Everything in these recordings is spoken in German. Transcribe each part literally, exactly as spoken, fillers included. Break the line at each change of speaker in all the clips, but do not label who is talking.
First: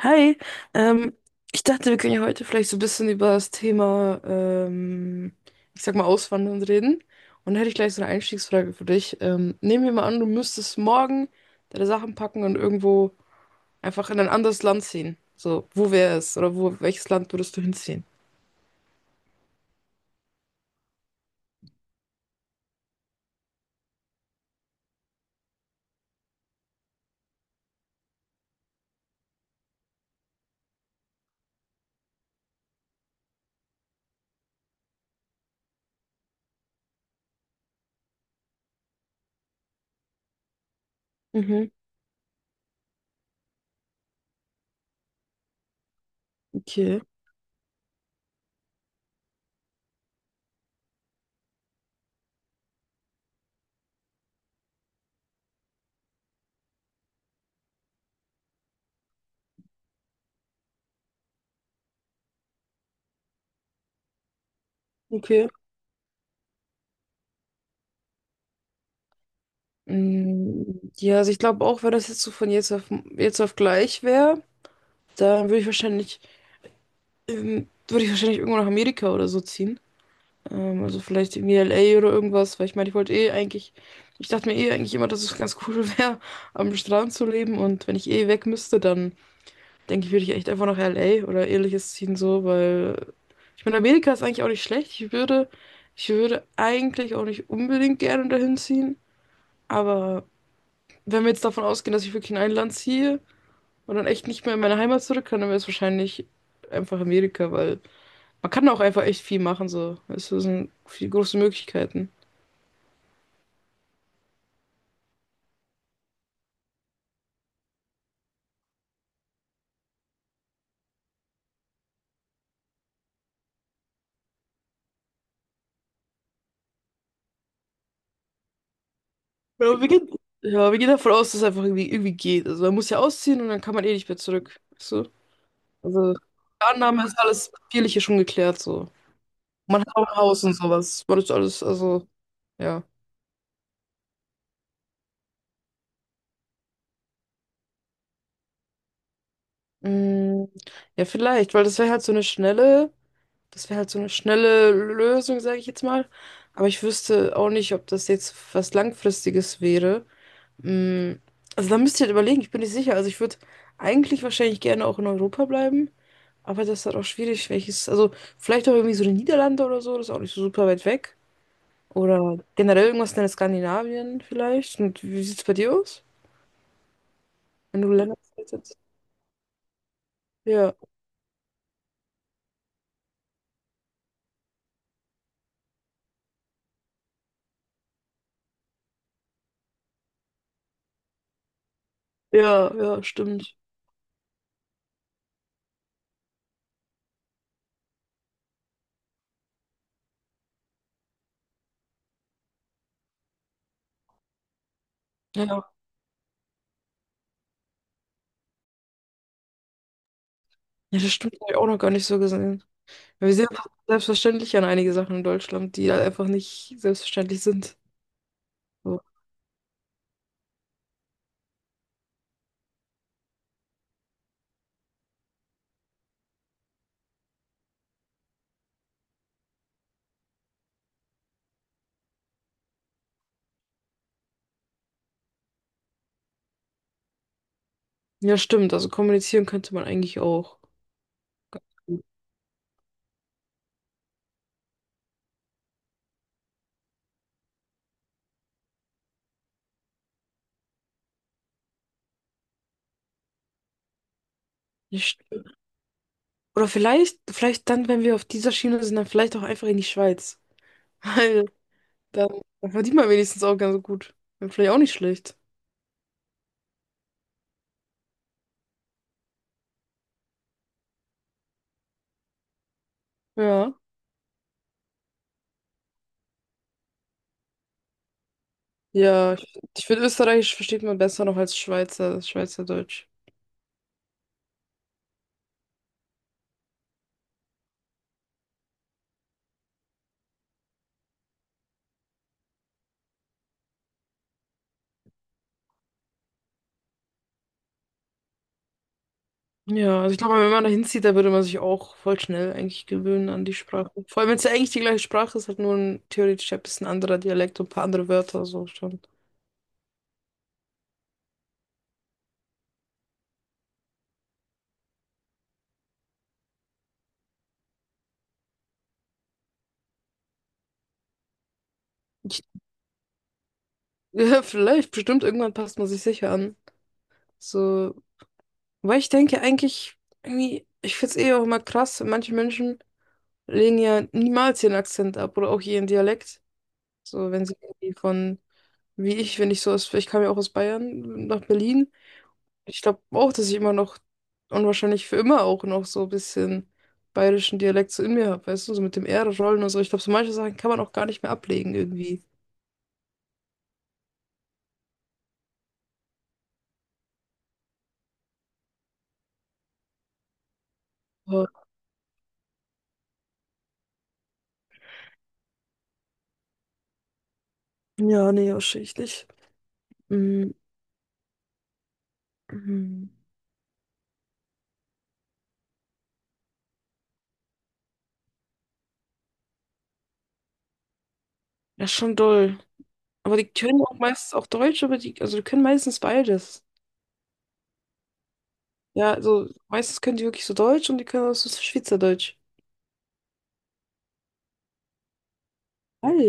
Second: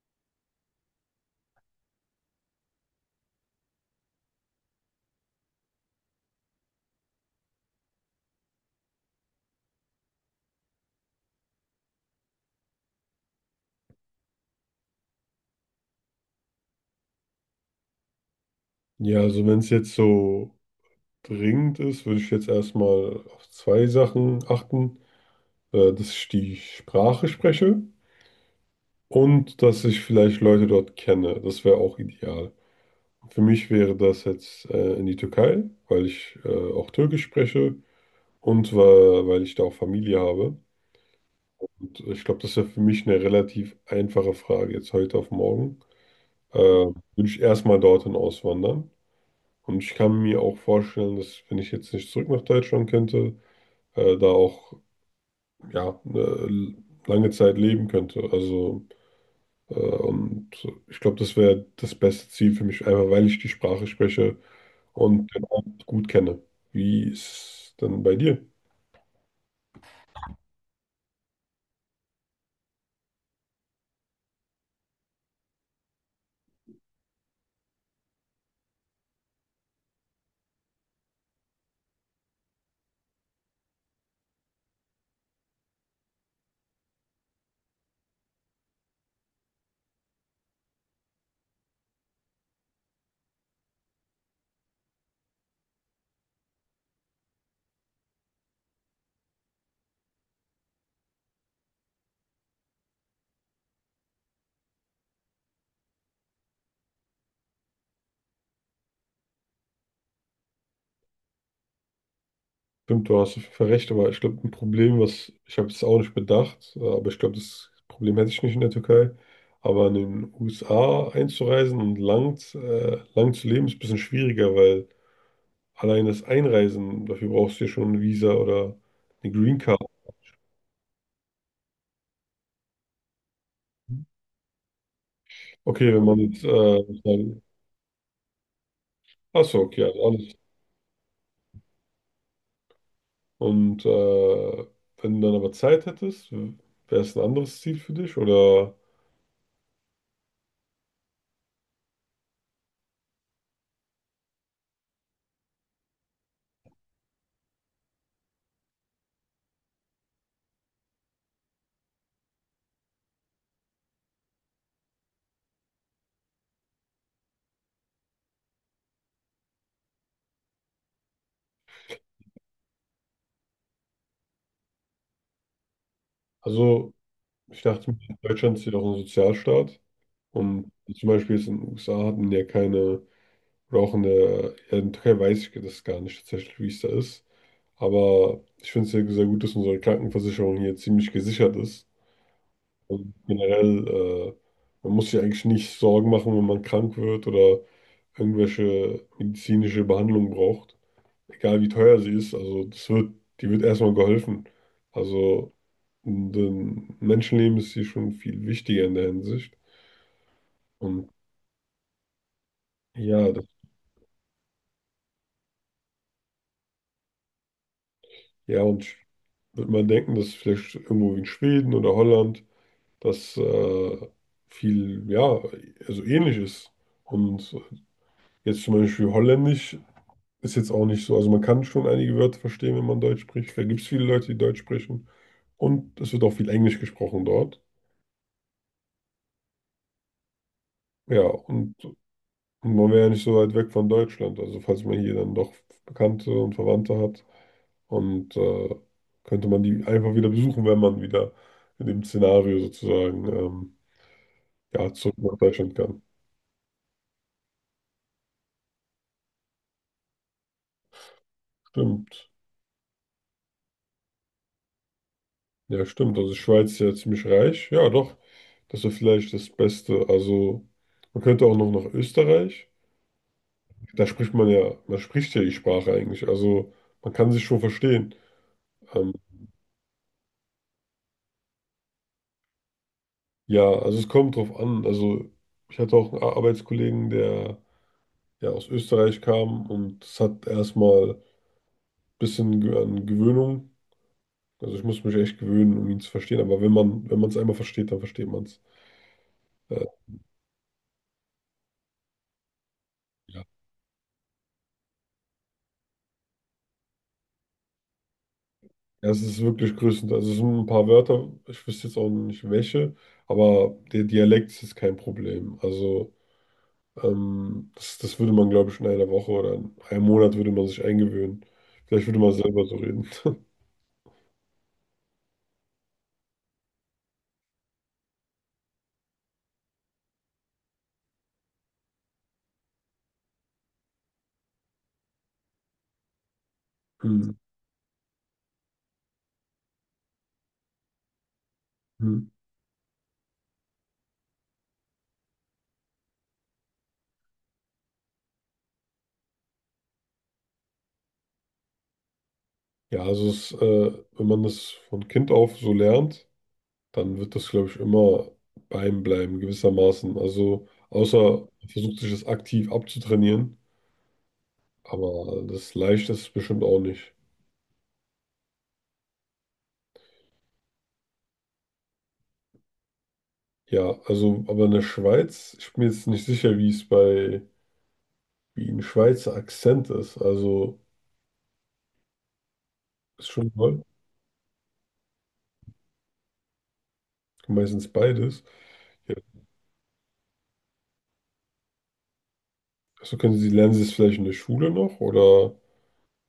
Hi, ähm, ich dachte, wir können ja heute vielleicht so ein bisschen über das Thema, ähm, ich sag mal, Auswandern reden. Und da hätte ich gleich so eine Einstiegsfrage für dich. Ähm, nehmen wir mal an, du müsstest morgen deine Sachen packen und irgendwo einfach in ein anderes Land ziehen. So, wo wäre es? Oder wo, welches Land würdest du hinziehen?
Ja, also wenn es jetzt so dringend ist, würde ich jetzt erstmal auf zwei Sachen achten, äh, dass ich die Sprache spreche und dass ich vielleicht Leute dort kenne. Das wäre auch ideal. Für mich wäre das jetzt äh, in die Türkei, weil ich äh, auch Türkisch spreche und weil, weil ich da auch Familie habe.
Mhm,
Und ich glaube, das wäre für mich eine relativ einfache Frage jetzt heute auf morgen. Äh, Mhm.
okay,
würde ich erstmal dorthin auswandern. Und ich kann mir auch vorstellen, dass wenn ich jetzt nicht zurück nach Deutschland könnte, äh, da auch ja, eine lange Zeit leben könnte. Also, äh, und ich glaube, das wäre das beste Ziel für mich, einfach weil ich die Sprache spreche und den
okay.
Ort gut kenne. Wie ist es denn bei dir?
Mm, ja, also ich glaube auch, wenn das jetzt so von jetzt auf, jetzt auf gleich wäre, dann würde ich wahrscheinlich, ähm, würde ich wahrscheinlich irgendwo nach Amerika oder so ziehen. Ähm, also vielleicht irgendwie L A oder irgendwas, weil ich meine, ich wollte eh eigentlich, ich dachte mir eh eigentlich immer, dass es ganz cool wäre, am Strand zu leben, und wenn ich eh weg müsste, dann denke ich, würde ich echt einfach nach L A oder ähnliches ziehen so, weil ich meine, Amerika ist eigentlich auch nicht schlecht. Ich würde, ich würde eigentlich auch nicht unbedingt gerne dahin ziehen, aber wenn wir jetzt davon ausgehen, dass ich wirklich in ein Land ziehe und dann echt nicht mehr in meine Heimat zurück kann, dann wäre es wahrscheinlich einfach Amerika, weil man kann auch einfach echt viel machen so. Es sind viel große Möglichkeiten.
Stimmt, du hast recht, aber ich glaube, ein Problem, was ich habe es auch nicht bedacht, äh, aber ich glaube, das Problem hätte ich nicht in der Türkei. Aber in den U S A einzureisen und lang, äh, lang zu leben, ist ein bisschen schwieriger, weil allein das Einreisen, dafür brauchst du ja schon ein Visa oder eine Green Card.
Ja, wir gehen, ja, wir gehen davon aus, dass es einfach irgendwie, irgendwie geht. Also man muss ja ausziehen und dann kann man eh nicht mehr zurück. Weißt du?
Okay, wenn
Also die
man jetzt, äh,
Annahme ist
dann,
alles Papierliche schon geklärt so.
ach so,
Man
okay,
hat
also
auch ein
alles.
Haus und sowas. Man ist alles, also, ja.
Und äh, wenn du dann aber Zeit hättest, wäre es ein anderes Ziel für dich? Oder,
Mm, ja, vielleicht, weil das wäre halt so eine schnelle, das wäre halt so eine schnelle Lösung, sage ich jetzt mal. Aber ich wüsste auch nicht, ob das jetzt was Langfristiges wäre. Mm, also da müsst ihr halt überlegen, ich bin nicht sicher. Also ich würde eigentlich wahrscheinlich gerne auch in Europa bleiben. Aber das ist halt auch schwierig, welches, also vielleicht auch irgendwie so die Niederlande oder so, das ist auch nicht so super weit weg. Oder generell irgendwas in Skandinavien vielleicht. Und wie sieht's bei dir aus,
also, ich
wenn du
dachte, mir,
Länder
Deutschland ist ja
sitzt?
auch ein Sozialstaat. Und
Ja,
zum Beispiel jetzt in den U S A hat man ja keine, oder auch in der, ja, in der Türkei weiß ich das gar nicht tatsächlich, wie es da ist. Aber ich finde es ja sehr gut, dass unsere Krankenversicherung hier ziemlich gesichert ist.
ja, ja,
Also
stimmt.
generell, äh, man muss sich eigentlich nicht Sorgen machen, wenn man krank wird oder irgendwelche medizinische Behandlung braucht. Egal wie teuer sie ist, also das wird, die wird erstmal geholfen.
Ja,
Also
ja,
ein Menschenleben ist hier schon viel wichtiger in der Hinsicht.
das
Und
stimmt, habe ich auch noch gar nicht so gesehen.
ja,
Wir
das,
sehen einfach selbstverständlich an einige Sachen in Deutschland, die halt einfach nicht selbstverständlich sind.
ja, und sch-
So.
wird man denken, dass vielleicht irgendwo in Schweden oder Holland das äh, viel, ja, also ähnlich ist. Und jetzt zum Beispiel Holländisch. Ist jetzt auch nicht so. Also man kann schon einige Wörter verstehen, wenn man Deutsch spricht. Da gibt es viele Leute, die Deutsch sprechen. Und es wird auch viel Englisch gesprochen dort.
Ja, stimmt, also kommunizieren könnte man eigentlich auch.
Ja, und man wäre ja nicht so weit weg von Deutschland. Also falls man hier dann doch Bekannte und Verwandte hat. Und äh, könnte man die einfach wieder besuchen, wenn man wieder in dem Szenario sozusagen ähm, ja, zurück
Nicht-
nach Deutschland kann.
Oder vielleicht, vielleicht dann, wenn wir auf dieser Schiene sind, dann vielleicht auch einfach in die Schweiz.
Stimmt.
Dann, dann verdient man wenigstens auch ganz gut. Wäre vielleicht auch nicht schlecht.
Ja, stimmt. Also Schweiz ist ja ziemlich reich. Ja, doch. Das wäre vielleicht das Beste. Also man könnte auch noch nach Österreich.
Ja.
Da spricht man ja, man spricht ja die Sprache eigentlich. Also man kann sich schon verstehen. Ähm,
Ja, ich, ich finde, Österreichisch versteht man besser noch als Schweizer, Schweizerdeutsch.
ja, also es kommt drauf an. Also ich hatte auch einen Ar- Arbeitskollegen, der ja aus Österreich kam und es hat erstmal ein bisschen ge- an Gewöhnung. Also ich muss mich echt gewöhnen, um ihn zu verstehen. Aber wenn man, wenn man es einmal versteht, dann versteht man es. Äh,
Ja, also ich glaube, wenn man da hinzieht, da würde man sich auch voll schnell eigentlich gewöhnen
ja.
an die Sprache. Vor allem, wenn es ja eigentlich die gleiche Sprache ist, halt nur ein theoretisch ein bisschen anderer Dialekt und ein paar andere Wörter, so schon.
Ja, es ist wirklich größtenteils. Also es sind ein paar Wörter, ich wüsste jetzt auch nicht welche, aber der Dialekt ist kein Problem. Also Ähm, das, das würde man, glaube ich, in einer Woche oder in einem Monat würde man sich eingewöhnen. Vielleicht würde man
Ich,
selber so reden.
ja, vielleicht, bestimmt, irgendwann passt man sich sicher an. So, weil ich denke eigentlich, irgendwie, ich finde es eh auch immer krass, manche Menschen lehnen ja niemals ihren Akzent ab oder auch ihren Dialekt.
Hm,
So, wenn sie irgendwie von, wie ich, wenn ich so aus, ich kam ja auch aus Bayern nach Berlin.
hm.
Ich glaube auch, dass ich immer noch und wahrscheinlich für immer auch noch so ein bisschen bayerischen Dialekt so in mir habe, weißt du, so mit dem R rollen und so. Ich glaube, so manche Sachen kann man auch gar nicht mehr ablegen irgendwie.
Ja, also es, äh, wenn man das von Kind auf so lernt, dann wird das, glaube ich, immer bei einem bleiben, gewissermaßen. Also außer
Aber,
man versucht sich das aktiv abzutrainieren, aber das leicht ist es bestimmt auch nicht.
ja, nee, wahrscheinlich nicht. Mm, mm.
Ja, also, aber in der Schweiz, ich bin mir jetzt nicht sicher, wie es bei, wie ein Schweizer Akzent ist. Also,
Ja, schon doll.
ist
Aber die
schon
können
toll,
auch meistens auch Deutsch, aber die, also die können meistens beides.
meistens beides. Ja,
Ja, also meistens können die wirklich so Deutsch und die können auch so Schweizerdeutsch.
also können Sie, lernen Sie es vielleicht in der Schule noch oder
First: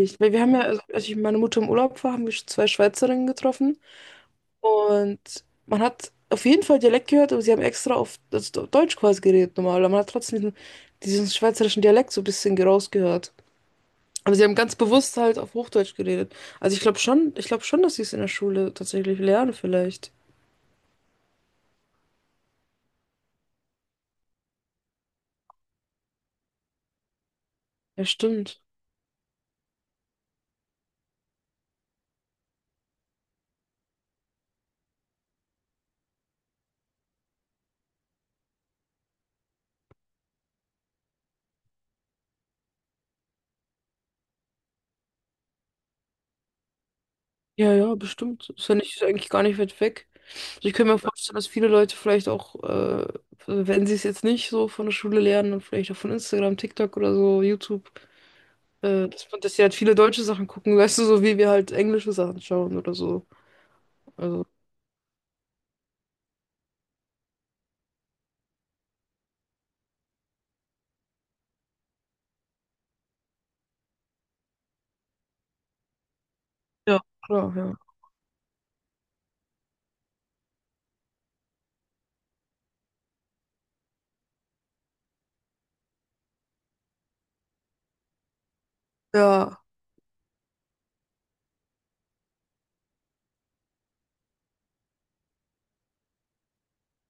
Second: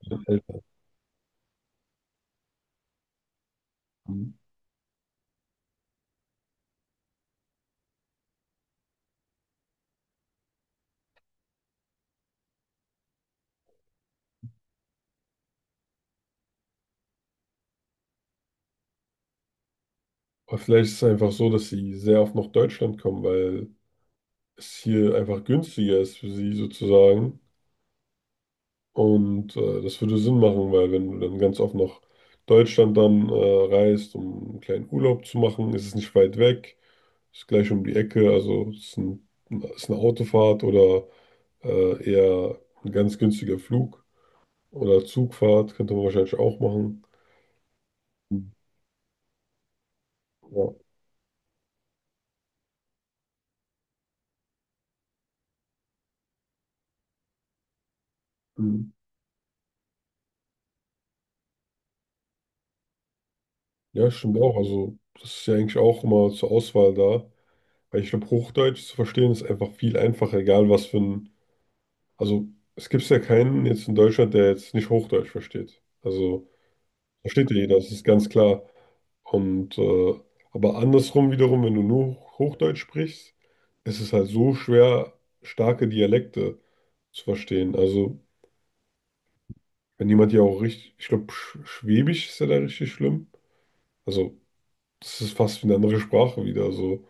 mit den
weil wir haben
Eltern?
ja, also als ich mit meiner Mutter im Urlaub war, haben wir zwei Schweizerinnen getroffen
Mhm.
und man hat auf jeden Fall Dialekt gehört, aber sie haben extra auf also Deutsch quasi geredet normal, aber man hat trotzdem diesen, diesen schweizerischen Dialekt so ein bisschen rausgehört. Aber sie haben ganz bewusst halt auf Hochdeutsch geredet. Also ich glaube schon, ich glaube schon, dass sie es in der Schule tatsächlich lernen vielleicht.
Oder vielleicht ist es einfach so, dass Sie sehr oft nach Deutschland kommen, weil es hier einfach günstiger ist für Sie sozusagen.
Ja, stimmt.
Und äh, das würde Sinn machen, weil wenn du dann ganz oft nach Deutschland dann äh, reist, um einen kleinen Urlaub zu machen, ist es nicht weit weg, ist gleich um die Ecke, also es ist, ein, ist eine Autofahrt oder äh, eher ein ganz günstiger Flug oder Zugfahrt könnte man wahrscheinlich auch machen.
Ja, ja,
Mhm.
bestimmt. Ist ja nicht, ist ja eigentlich gar nicht weit weg. Also ich
Ja.
könnte mir vorstellen, dass viele Leute vielleicht auch, äh, wenn sie es jetzt nicht so von der Schule lernen, dann vielleicht auch von Instagram, TikTok oder so, YouTube,
Mhm.
äh, dass, man- dass sie halt viele deutsche Sachen gucken, weißt du, so wie wir halt englische Sachen schauen oder so.
Ja, stimmt
Also,
auch. Also, das ist ja eigentlich auch immer zur Auswahl da. Weil ich glaube, Hochdeutsch zu verstehen ist einfach viel einfacher, egal was für ein. Also, es gibt ja keinen jetzt in Deutschland, der jetzt nicht Hochdeutsch versteht. Also,
ja,
versteht
klar,
ja jeder,
ja.
das ist ganz klar. Und, äh, aber andersrum wiederum, wenn du nur Hochdeutsch sprichst, ist es halt so schwer, starke Dialekte zu verstehen. Also,
Ja,
wenn jemand ja auch richtig. Ich glaube, Schwäbisch ist ja da richtig schlimm. Also, das ist fast wie eine andere Sprache wieder. So.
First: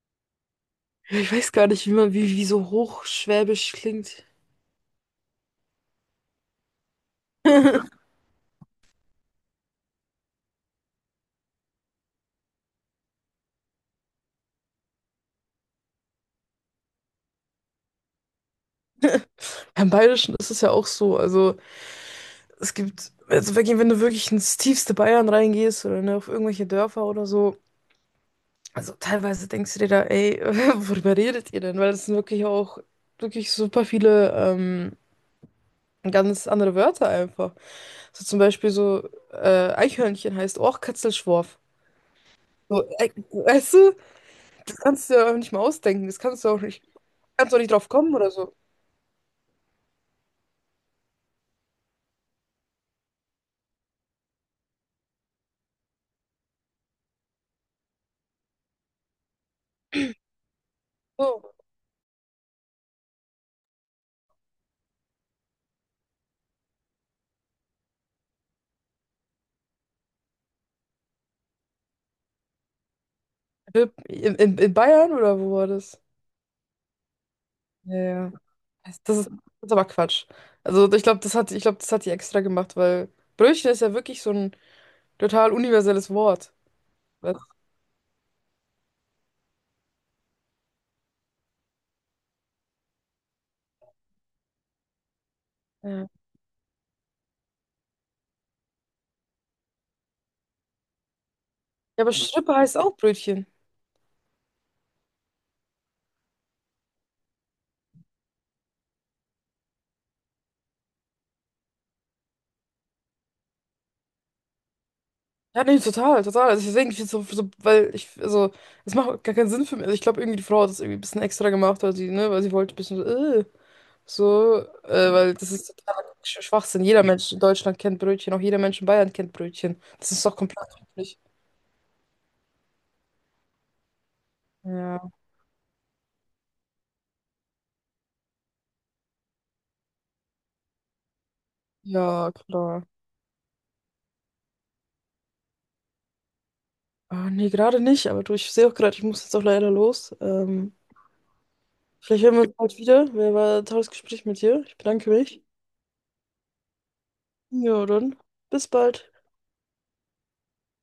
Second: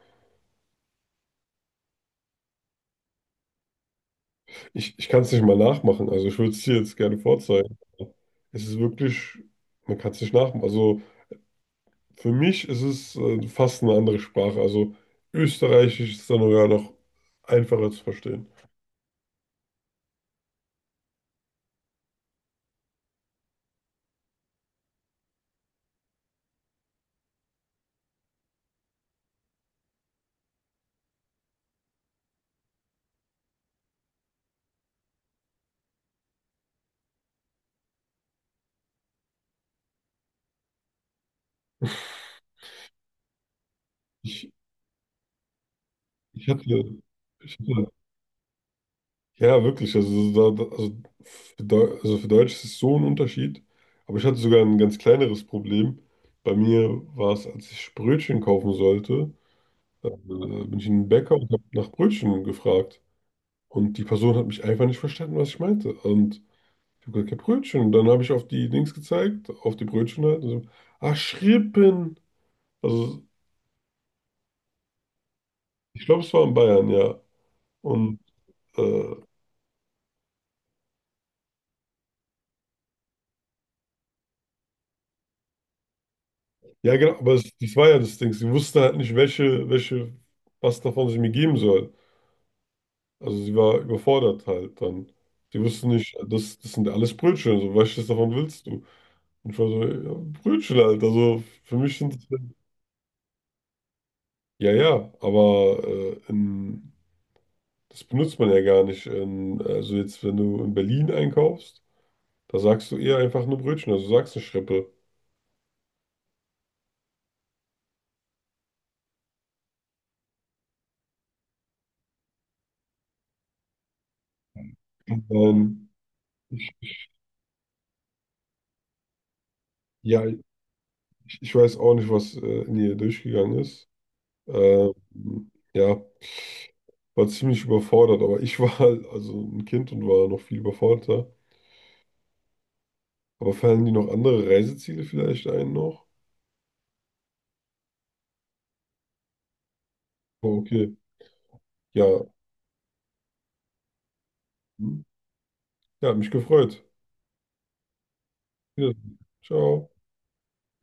ich weiß gar nicht, wie man, wie, wie so hochschwäbisch klingt.
Ich, ich kann es nicht mal nachmachen. Also ich würde es dir jetzt gerne vorzeigen. Es ist wirklich, man kann es nicht nachmachen. Also für mich ist es äh, fast eine andere Sprache. Also Österreichisch ist dann sogar noch einfacher zu verstehen.
Im Bayerischen ist es ja auch so. Also es gibt, also wirklich, wenn du wirklich ins tiefste Bayern reingehst oder ne, auf irgendwelche Dörfer oder so, also teilweise denkst du dir da, ey, worüber redet ihr denn? Weil es sind wirklich auch wirklich super viele ähm, ganz andere Wörter einfach. So zum Beispiel so äh, Eichhörnchen heißt auch Katzelschworf. So, ey, weißt du,
Ich,
das kannst du dir auch nicht mal ausdenken. Das kannst
ich
du auch
hatte,
nicht, kannst
ich
du auch nicht drauf
hatte,
kommen oder so.
ja wirklich, also, so da, da- also, für Deu- also für Deutsch ist es so ein Unterschied. Aber ich hatte sogar ein ganz kleineres Problem. Bei mir war es, als ich Brötchen kaufen sollte, äh, bin ich in den Bäcker und
So.
habe nach Brötchen gefragt. Und die Person hat mich einfach nicht verstanden, was ich meinte. Und ich habe gesagt, ja, Brötchen. Und dann habe ich auf die Dings gezeigt, auf die Brötchen halt. Und so, ah, Schrippen. Also,
In, in, in Bayern oder wo war das?
ich glaube, es war in Bayern, ja.
Ja,
Und
ja. Das
äh,
das ist, das ist aber Quatsch. Also ich glaube, das hat, ich glaube, das hat die extra gemacht, weil Brötchen ist ja wirklich so ein total universelles Wort.
ja, genau, aber
Was?
es, das war ja das Ding. Sie wusste halt nicht, welche, welche, was davon sie mir geben soll. Also, sie war überfordert halt dann. Sie wusste nicht, das, das sind alles Brötchen. So, welches davon willst du? Und ich war so, ja, Brötchen halt. Also, für mich
Ja, aber
sind das,
Schrippe heißt auch Brötchen.
ja, ja, aber äh, in. Das benutzt man ja gar nicht. In, also jetzt, wenn du in Berlin einkaufst, da sagst du eher einfach nur Brötchen, also du sagst eine Schrippe.
Ja, nee, total, total. Also deswegen, ich find's so, so, weil ich, also, es macht gar keinen Sinn für mich. Also ich glaube, irgendwie die Frau hat das irgendwie ein bisschen extra gemacht, weil sie, ne, weil sie wollte ein bisschen so, äh, so, äh, weil das ist
Ähm,
totaler Sch- Schwachsinn. Jeder Mensch in Deutschland kennt Brötchen, auch jeder Mensch in Bayern kennt Brötchen. Das
ja,
ist doch
ich,
komplett üblich.
ich weiß auch nicht, was äh, in ihr durchgegangen ist. Ähm,
Ja,
ja, war ziemlich überfordert, aber ich war halt also ein Kind und war noch viel überforderter.
ja, klar.
Aber fallen die noch andere Reiseziele vielleicht ein noch?
Ah, nee, gerade nicht, aber du, ich sehe auch gerade, ich muss jetzt auch leider los.
Oh,
Ähm,
okay. Ja,
vielleicht hören wir uns bald wieder. Wer war ein tolles Gespräch mit dir? Ich
hm.
bedanke mich.
Ja, hat mich gefreut.
Ja, dann, bis bald.
Wiedersehen. Ciao.